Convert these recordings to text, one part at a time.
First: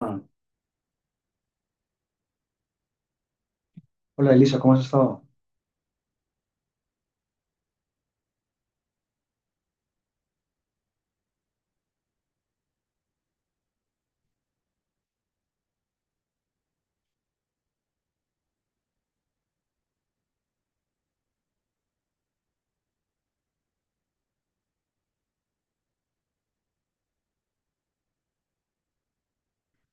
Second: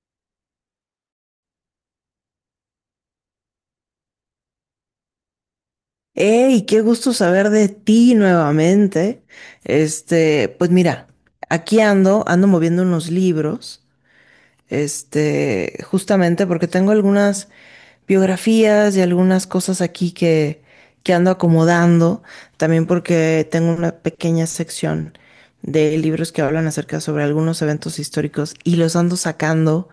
Ah, hola Elisa, ¿cómo has estado? Hey, qué gusto saber de ti nuevamente. Pues mira, aquí ando, ando moviendo unos libros, justamente porque tengo algunas biografías y algunas cosas aquí que ando acomodando, también porque tengo una pequeña sección de libros que hablan acerca sobre algunos eventos históricos y los ando sacando,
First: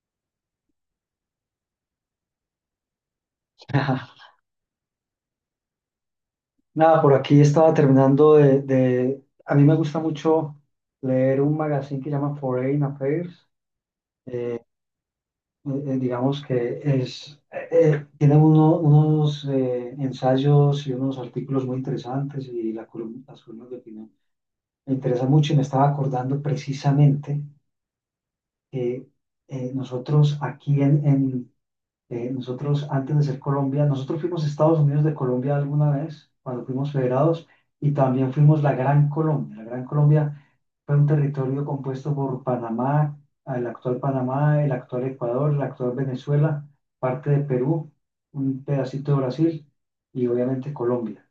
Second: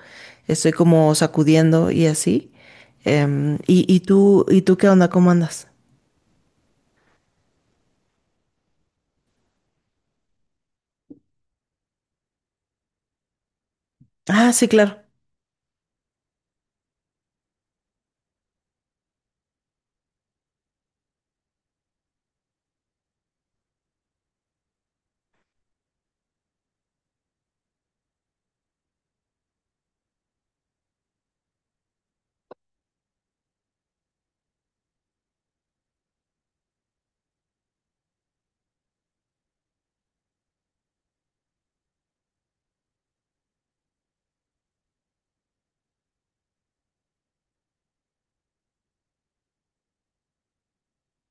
estoy como sacudiendo y así. Y tú, ¿y tú qué onda? ¿Cómo andas? Nada, por aquí estaba terminando de. A mí me gusta mucho leer un magazine que llama Foreign Affairs. Ah, Eh, sí, claro, digamos que es, tiene unos ensayos y unos artículos muy interesantes y las columnas de opinión. Me interesa mucho y me estaba acordando precisamente que nosotros aquí en nosotros, antes de ser Colombia, nosotros fuimos Estados Unidos de Colombia alguna vez, cuando fuimos federados, y también fuimos la Gran Colombia. La Gran Colombia fue un territorio compuesto por Panamá, el actual Ecuador, el actual Venezuela, parte de Perú, un pedacito de Brasil y obviamente Colombia.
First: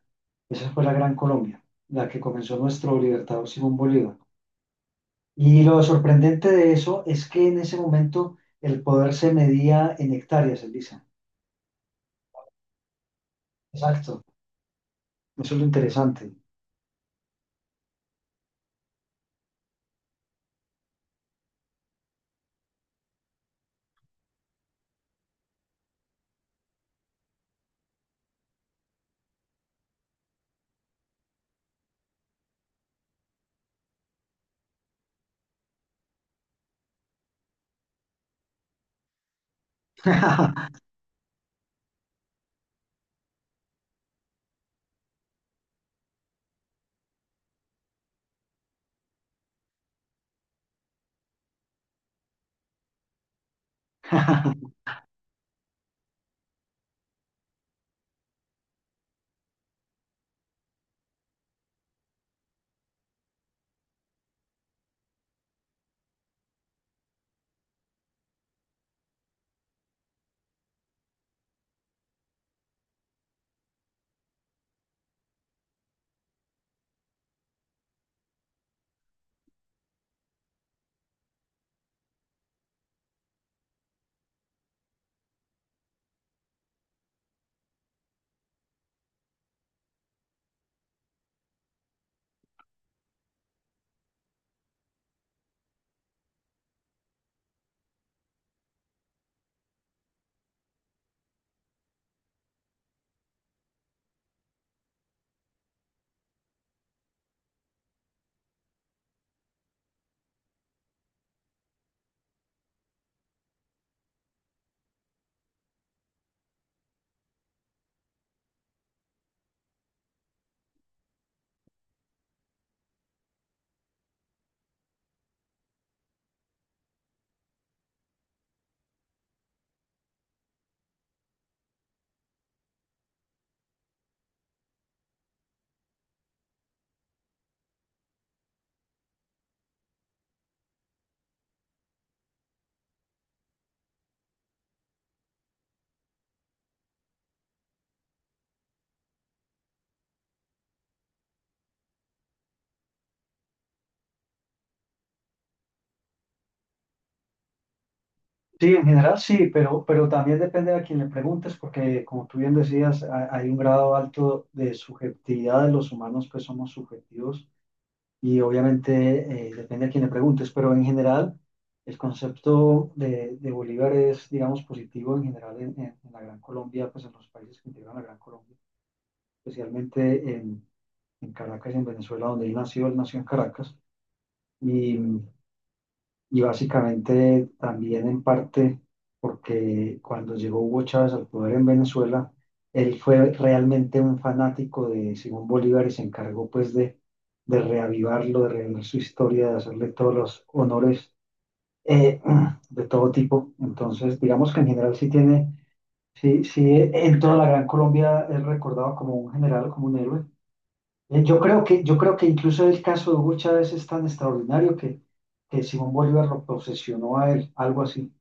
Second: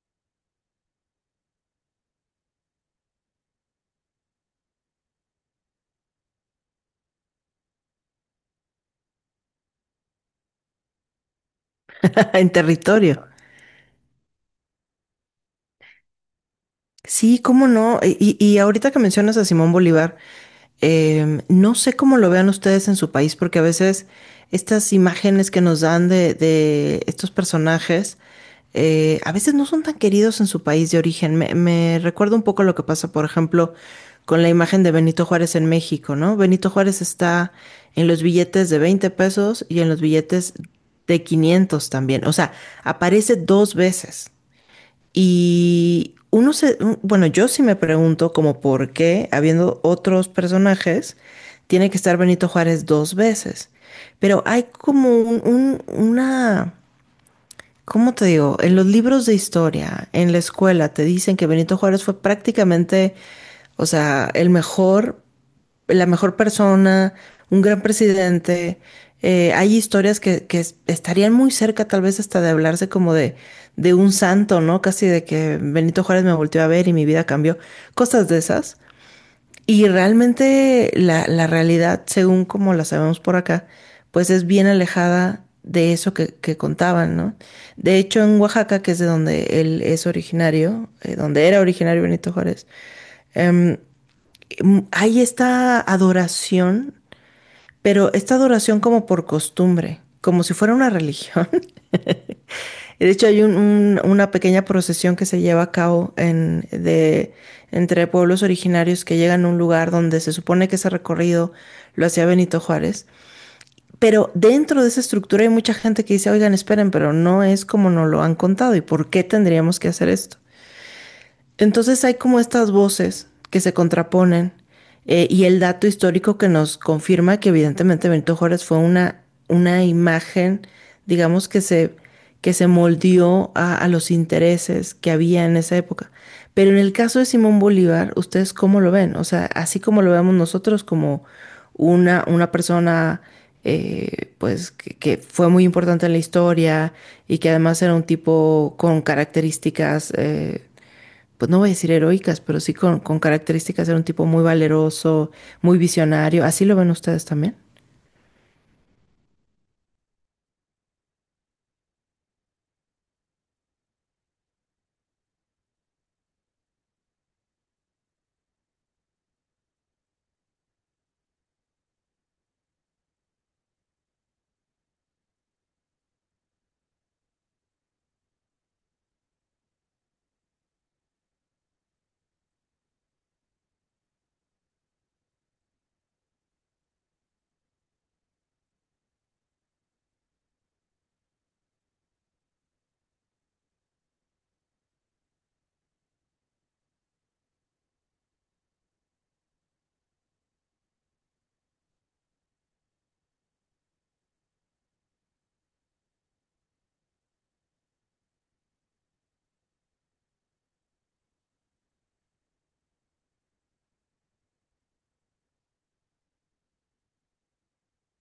Esa fue la Gran Colombia, la que comenzó nuestro libertador Simón Bolívar. Y lo sorprendente de eso es que en ese momento el poder se medía en hectáreas, Elisa. en territorio. Exacto, eso es lo interesante. Sí, cómo no. Y ahorita que mencionas a Simón Bolívar, no sé cómo lo vean ustedes en su país, porque a veces estas imágenes que nos dan de estos personajes, a veces no son tan queridos en su país de origen. Me recuerda un poco lo que pasa, por ejemplo, con la imagen de Benito Juárez en México, ¿no? Benito Juárez está en los billetes de 20 pesos y en los billetes de 500 también. O sea, aparece dos veces. Y bueno, yo sí me pregunto como por qué, habiendo otros personajes, tiene que estar Benito Juárez dos veces. Pero hay como una, ¿cómo te digo? En los libros de historia, en la escuela, te dicen que Benito Juárez fue prácticamente, o sea, el mejor la mejor persona, un gran presidente. Hay historias estarían muy cerca tal vez hasta de hablarse como de un santo, ¿no? Casi de que Benito Juárez me volteó a ver y mi vida cambió, cosas de esas. Y realmente la realidad, según como la sabemos por acá, pues es bien alejada de eso que contaban, ¿no? De hecho, en Oaxaca, que es de donde él es originario, donde era originario Benito Juárez, em, hay esta adoración, pero esta adoración como por costumbre, como si fuera una religión. De hecho, hay una pequeña procesión que se lleva a cabo entre pueblos originarios que llegan a un lugar donde se supone que ese recorrido lo hacía Benito Juárez. Pero dentro de esa estructura hay mucha gente que dice, oigan, esperen, pero no es como nos lo han contado. ¿Y por qué tendríamos que hacer esto? Entonces hay como estas voces que se contraponen, y el dato histórico que nos confirma que evidentemente Benito Juárez fue una imagen, digamos, que se moldeó a los intereses que había en esa época. Pero en el caso de Simón Bolívar, ¿ustedes cómo lo ven? O sea, así como lo vemos nosotros como una persona pues fue muy importante en la historia y que además era un tipo con características pues no voy a decir heroicas, pero sí con características, de un tipo muy valeroso, muy visionario. ¿Así lo ven ustedes también? Sí, en general sí, pero también depende a quien le preguntes, porque como tú bien decías, hay un grado alto de subjetividad de los humanos, pues somos subjetivos y obviamente depende a quien le preguntes, pero en general el concepto de Bolívar es, digamos, positivo en general en la Gran Colombia, pues en los países que integran la Gran Colombia, especialmente en, en Caracas y en Venezuela, donde él nació en Caracas. Y, Y básicamente también en parte porque cuando llegó Hugo Chávez al poder en Venezuela, él fue realmente un fanático de Simón Bolívar y se encargó pues de reavivarlo, de reavivar su historia, de hacerle todos los honores eh, de todo tipo. Entonces, digamos que en general sí tiene, sí, sí, en toda la Gran Colombia es recordado como un general, como un héroe. Yo creo que incluso el caso de Hugo Chávez es tan extraordinario que Simón Bolívar lo posesionó a él, algo así,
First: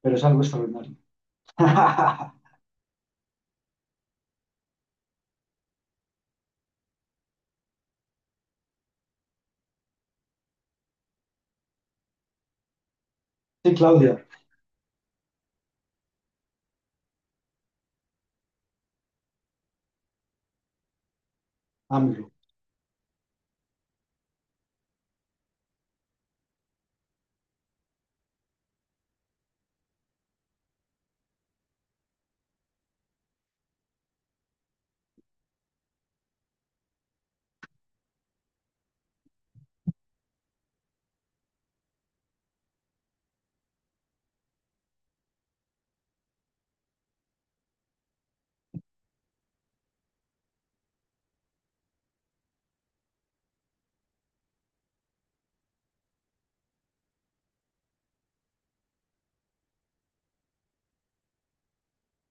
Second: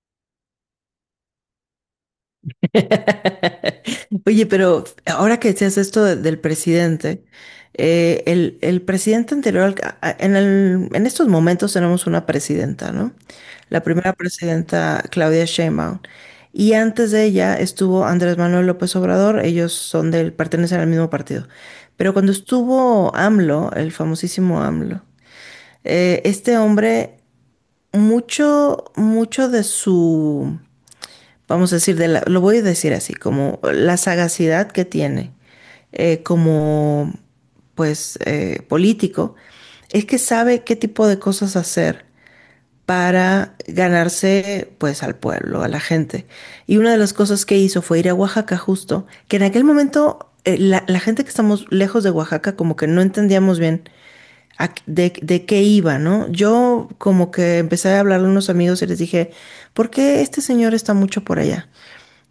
pero es algo extraordinario. Oye, pero ahora que decías esto del presidente, el presidente anterior, en estos momentos tenemos una presidenta, ¿no? Sí, La primera Claudia, presidenta, Claudia Sheinbaum. Y antes de ella estuvo Andrés Manuel López Obrador, ellos son del, pertenecen al mismo partido. Pero AMLO. cuando estuvo AMLO, el famosísimo AMLO, este hombre mucho de su, vamos a decir, lo voy a decir así, como la sagacidad que tiene eh, como, político, es que sabe qué tipo de cosas hacer para ganarse pues al pueblo, a la gente. Y una de las cosas que hizo fue ir a Oaxaca justo, que en aquel momento la gente que estamos lejos de Oaxaca como que no entendíamos bien de qué iba, ¿no? Yo como que empecé a hablarle a unos amigos y les dije, ¿por qué este señor está mucho por allá?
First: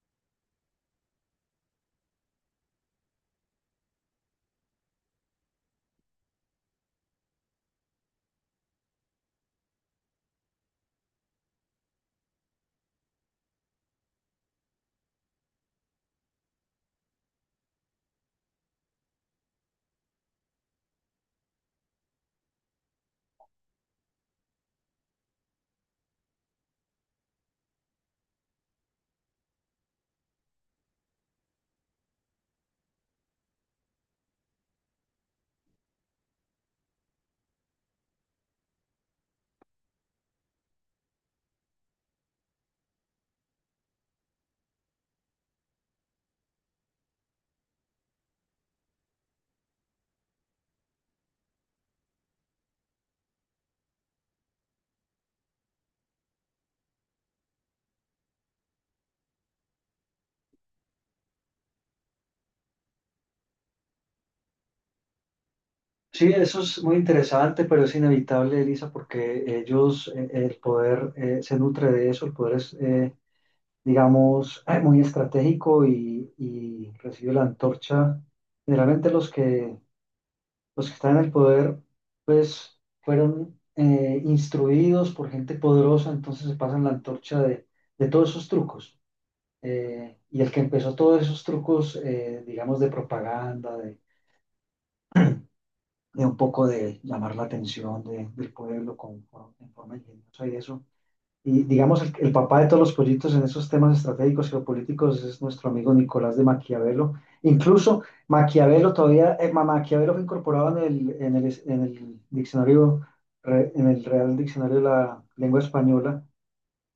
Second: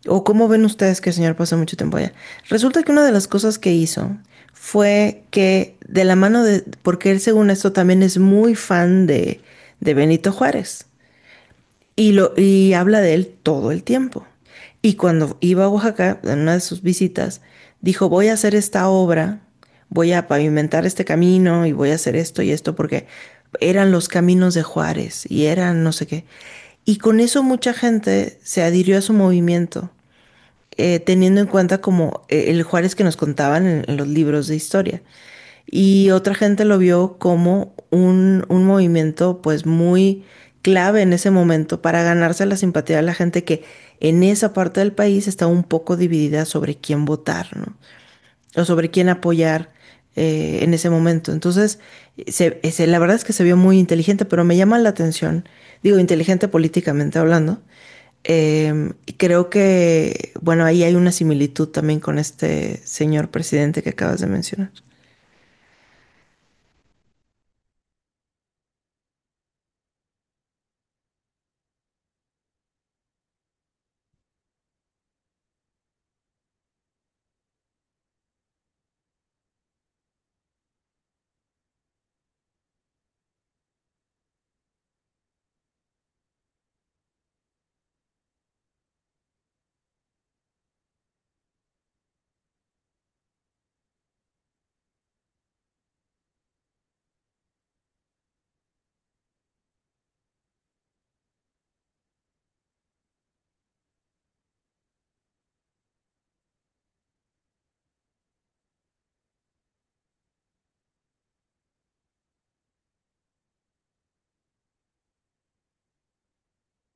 ¿O cómo ven ustedes que el señor pasó mucho tiempo allá? Resulta que una de las cosas que hizo fue que de la mano de, porque él según esto también es muy fan de Benito Juárez y, y habla de él todo el tiempo. Y cuando iba a Oaxaca, en una de sus visitas, dijo, voy a hacer esta obra, voy a pavimentar este camino y voy a hacer esto y esto porque eran los caminos de Juárez y eran no sé qué. Y con eso mucha gente se adhirió a su movimiento, teniendo en cuenta como el Juárez que nos contaban en los libros de historia. Y otra gente lo vio como un movimiento pues muy clave en ese momento para ganarse la simpatía de la gente que en esa parte del país está un poco dividida sobre quién votar, ¿no? O sobre quién apoyar, en ese momento. Entonces, la verdad es que se vio muy inteligente, pero me llama la atención, digo, inteligente políticamente hablando. Y creo que, bueno, ahí hay una similitud también con este señor presidente que acabas de mencionar. Sí, eso es muy interesante, pero es inevitable, Elisa, porque ellos, el poder se nutre de eso, el poder es, digamos, muy estratégico y recibe la antorcha. Generalmente los que Los que están en el poder, pues, fueron instruidos por gente poderosa, entonces se pasan la antorcha de todos esos trucos. Y el que empezó todos esos trucos, digamos, de propaganda, de un poco de llamar la atención del pueblo con, en forma ingeniosa y eso y digamos, el papá de todos los proyectos en esos temas estratégicos geopolíticos es nuestro amigo Nicolás de Maquiavelo. Incluso Maquiavelo todavía, Maquiavelo fue incorporado en el, en el, en el diccionario, en el Real Diccionario de la Lengua Española.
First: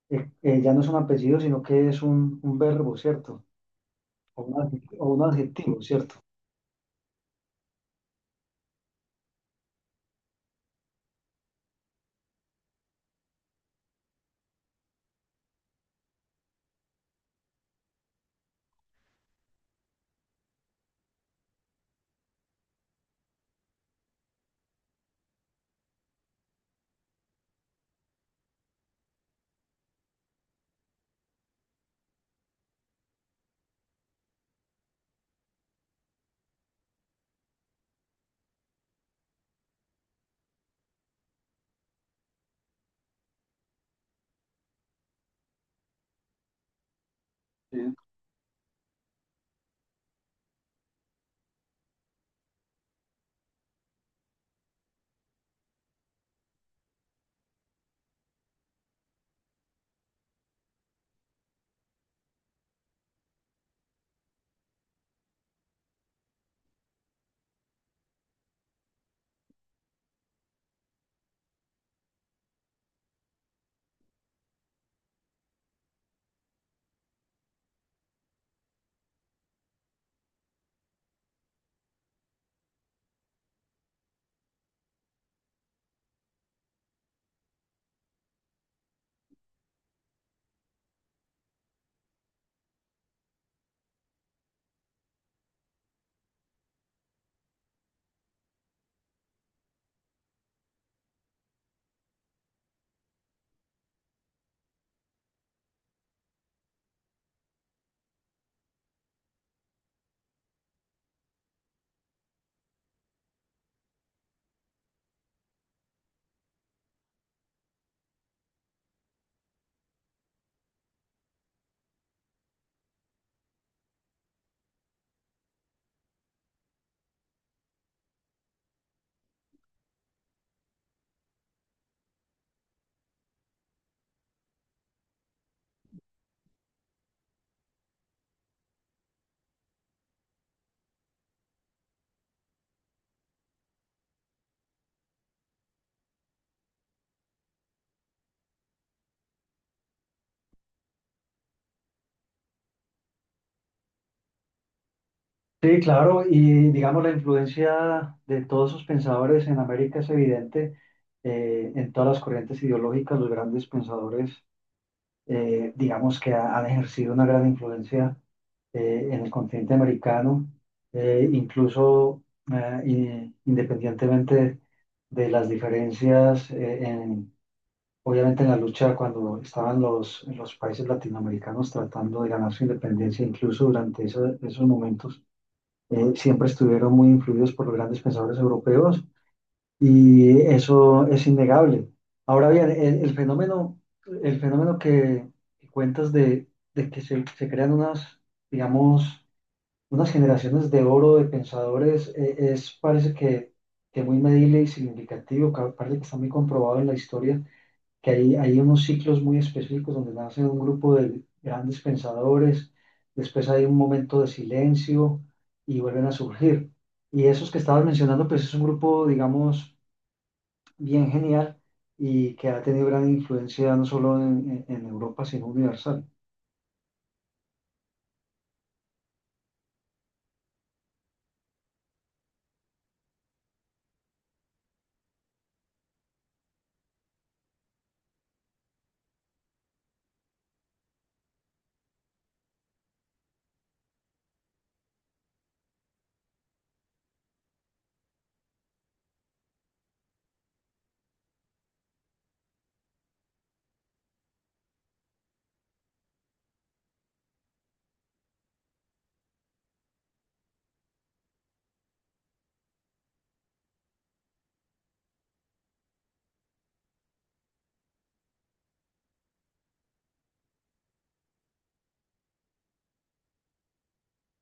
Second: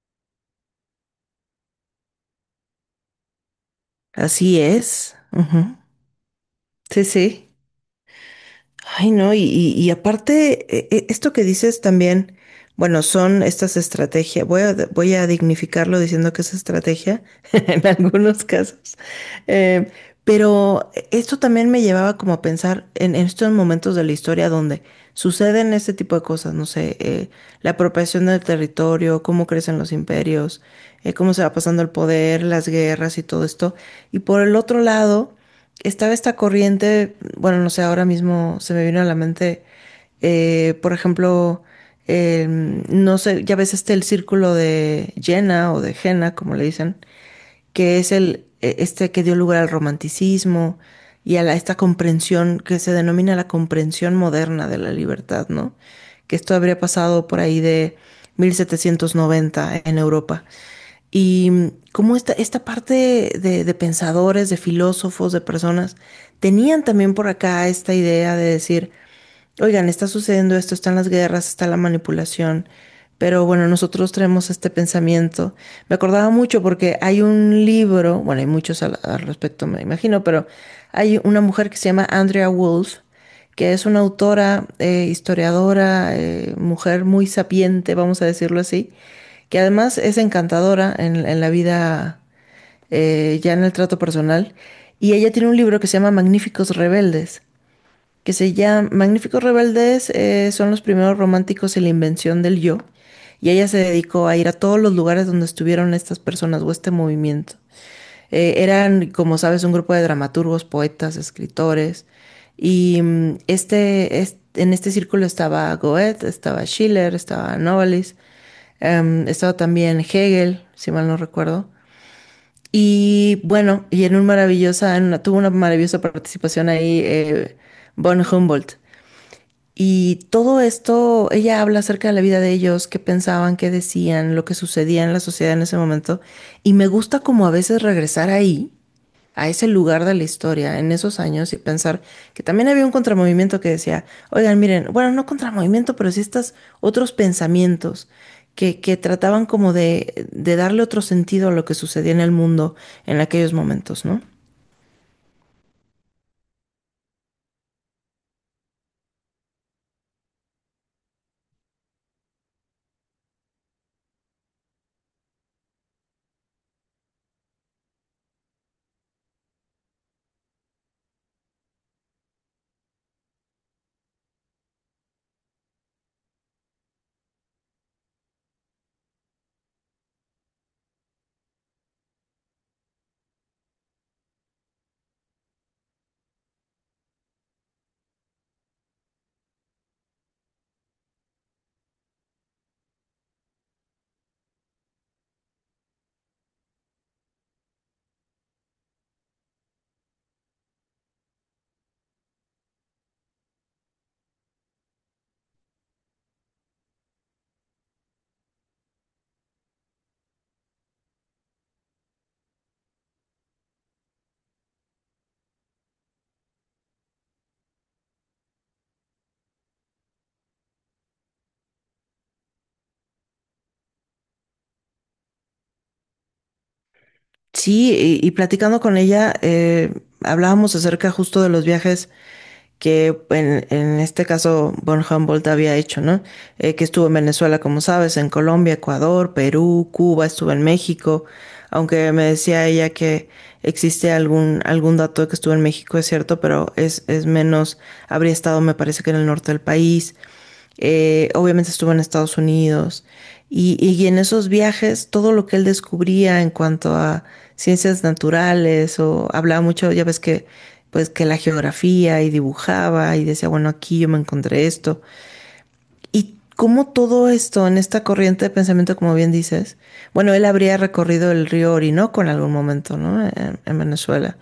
Ya no es un apellido, sino que es un verbo, ¿cierto? O un, Así o es. un Ujú. adjetivo, ¿cierto? Sí, sí. Ay, no, y aparte, esto que dices también, bueno, son estas estrategias, voy a dignificarlo diciendo que es estrategia en algunos casos, eh, pero esto también me llevaba como a pensar en estos momentos de la historia donde suceden este tipo de cosas, no sé, la apropiación del territorio, cómo crecen los imperios, cómo se va pasando el poder, las guerras y todo esto, y por el otro lado estaba esta corriente, bueno, no sé, ahora mismo se me vino a la mente, por ejemplo, no sé, ya ves este el círculo de Jena o de Jena, como le dicen, Sí. que es el, este que dio lugar al romanticismo y a esta comprensión que se denomina la comprensión moderna de la libertad, ¿no? Que esto habría pasado por ahí de 1790 en Europa. Y cómo esta, esta parte de pensadores, de filósofos, de personas, tenían también por acá esta idea de decir, oigan, está sucediendo esto, están las guerras, está la manipulación, pero bueno, nosotros traemos este pensamiento. Me acordaba mucho porque hay un libro, bueno, hay muchos al respecto, me imagino, pero hay una mujer que se llama Andrea Wolf, que es una autora, historiadora, mujer muy sapiente, vamos a decirlo así, que además es encantadora en la vida, ya en el trato personal, y ella tiene un libro que se llama Magníficos Rebeldes, son los primeros románticos en la invención del yo. Y ella se dedicó a ir a todos los lugares donde estuvieron estas personas o este movimiento. Eran, como sabes, un grupo de dramaturgos, poetas, escritores. Y en este círculo estaba Goethe, estaba Schiller, estaba Novalis, estaba también Hegel, si mal no recuerdo. Y bueno, y en un maravillosa, en una- tuvo una maravillosa participación ahí, von Humboldt. Y todo esto, ella habla acerca de la vida de ellos, qué pensaban, qué decían, lo que sucedía en la sociedad en ese momento. Y me gusta como a veces regresar ahí, a ese lugar de la historia, en esos años, y pensar que también había un contramovimiento que decía, oigan, miren, bueno, no contramovimiento, pero sí estos otros pensamientos que trataban como de darle otro sentido a lo que sucedía en el mundo en aquellos momentos, ¿no? Sí, claro, y digamos la influencia de todos esos pensadores en América es evidente, en todas las corrientes ideológicas, los grandes pensadores, digamos que han ejercido una gran influencia en el continente americano, incluso, independientemente de las diferencias, obviamente en la lucha cuando estaban los países latinoamericanos tratando de ganar su independencia, incluso durante esos momentos, siempre estuvieron muy influidos por los grandes pensadores europeos y eso es innegable. Ahora bien, el fenómeno que cuentas de que se crean unas, digamos, unas generaciones de oro de pensadores, es, parece que muy medible y significativo, parece que está muy comprobado en la historia que hay unos ciclos muy específicos donde nace un grupo de grandes pensadores, después hay un momento de silencio y vuelven a surgir. Y esos que estabas mencionando, pues es un grupo, digamos, bien genial y que ha tenido gran influencia no solo en Europa, sino universal. Sí, platicando con ella, hablábamos acerca justo de los viajes que en este caso von Humboldt había hecho, ¿no? Que estuvo en Venezuela, como sabes, en Colombia, Ecuador, Perú, Cuba, estuvo en México, aunque me decía ella que existe algún dato de que estuvo en México, es cierto, pero es menos, habría estado, me parece que en el norte del país, obviamente estuvo en Estados Unidos y en esos viajes todo lo que él descubría en cuanto a ciencias naturales o hablaba mucho, ya ves que pues que la geografía y dibujaba y decía, bueno, aquí yo me encontré esto. Y cómo todo esto en esta corriente de pensamiento, como bien dices, bueno, él habría recorrido el río Orinoco en algún momento, ¿no? En Venezuela.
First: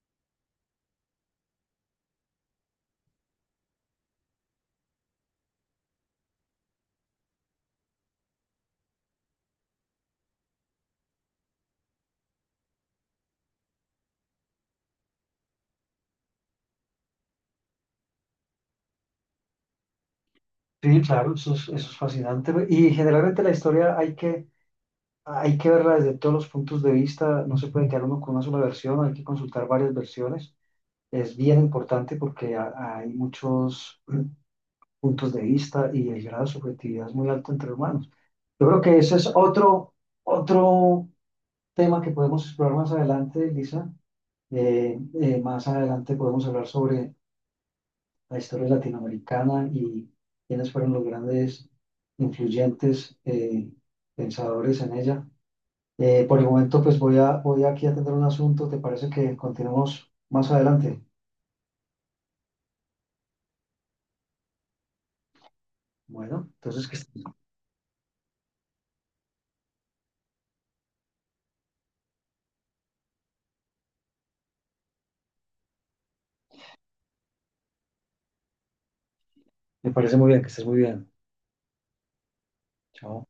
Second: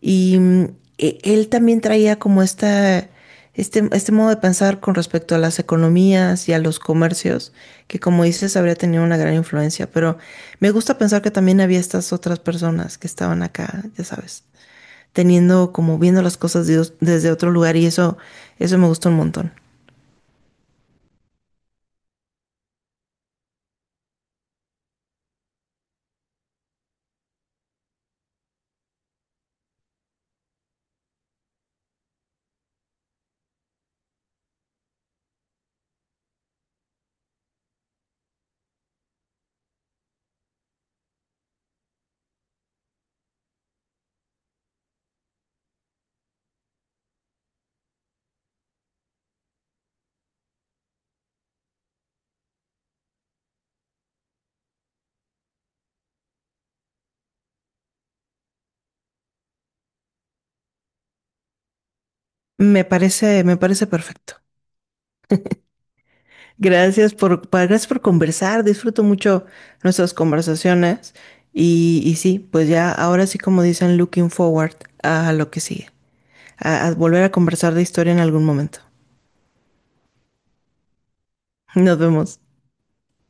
Y él también traía como esta, este modo de pensar con respecto a las economías y a los comercios, que como dices, habría tenido una gran influencia. Pero me gusta pensar que también había estas otras personas que estaban acá, ya sabes, teniendo como viendo las cosas desde otro lugar y eso me gustó un montón. Sí, claro, eso es fascinante. Y generalmente la historia hay que verla desde todos los puntos de vista, no se puede quedar uno con una sola versión, hay que consultar varias versiones. Es bien importante porque hay muchos puntos de vista y el grado de subjetividad es muy alto entre humanos. Yo creo que ese es otro, otro tema que podemos explorar más adelante, Lisa. Más adelante podemos hablar sobre la historia latinoamericana y quiénes fueron los grandes influyentes pensadores en ella. Por el momento, pues voy aquí a atender un asunto. ¿Te parece que continuemos más adelante? Me parece perfecto. Bueno, entonces Gracias por conversar. Disfruto mucho nuestras conversaciones. Y sí, pues ya ahora sí, como dicen, looking forward a lo que sigue, a volver a conversar de historia en algún momento. me parece muy bien, que estés muy bien. Nos vemos. Chao.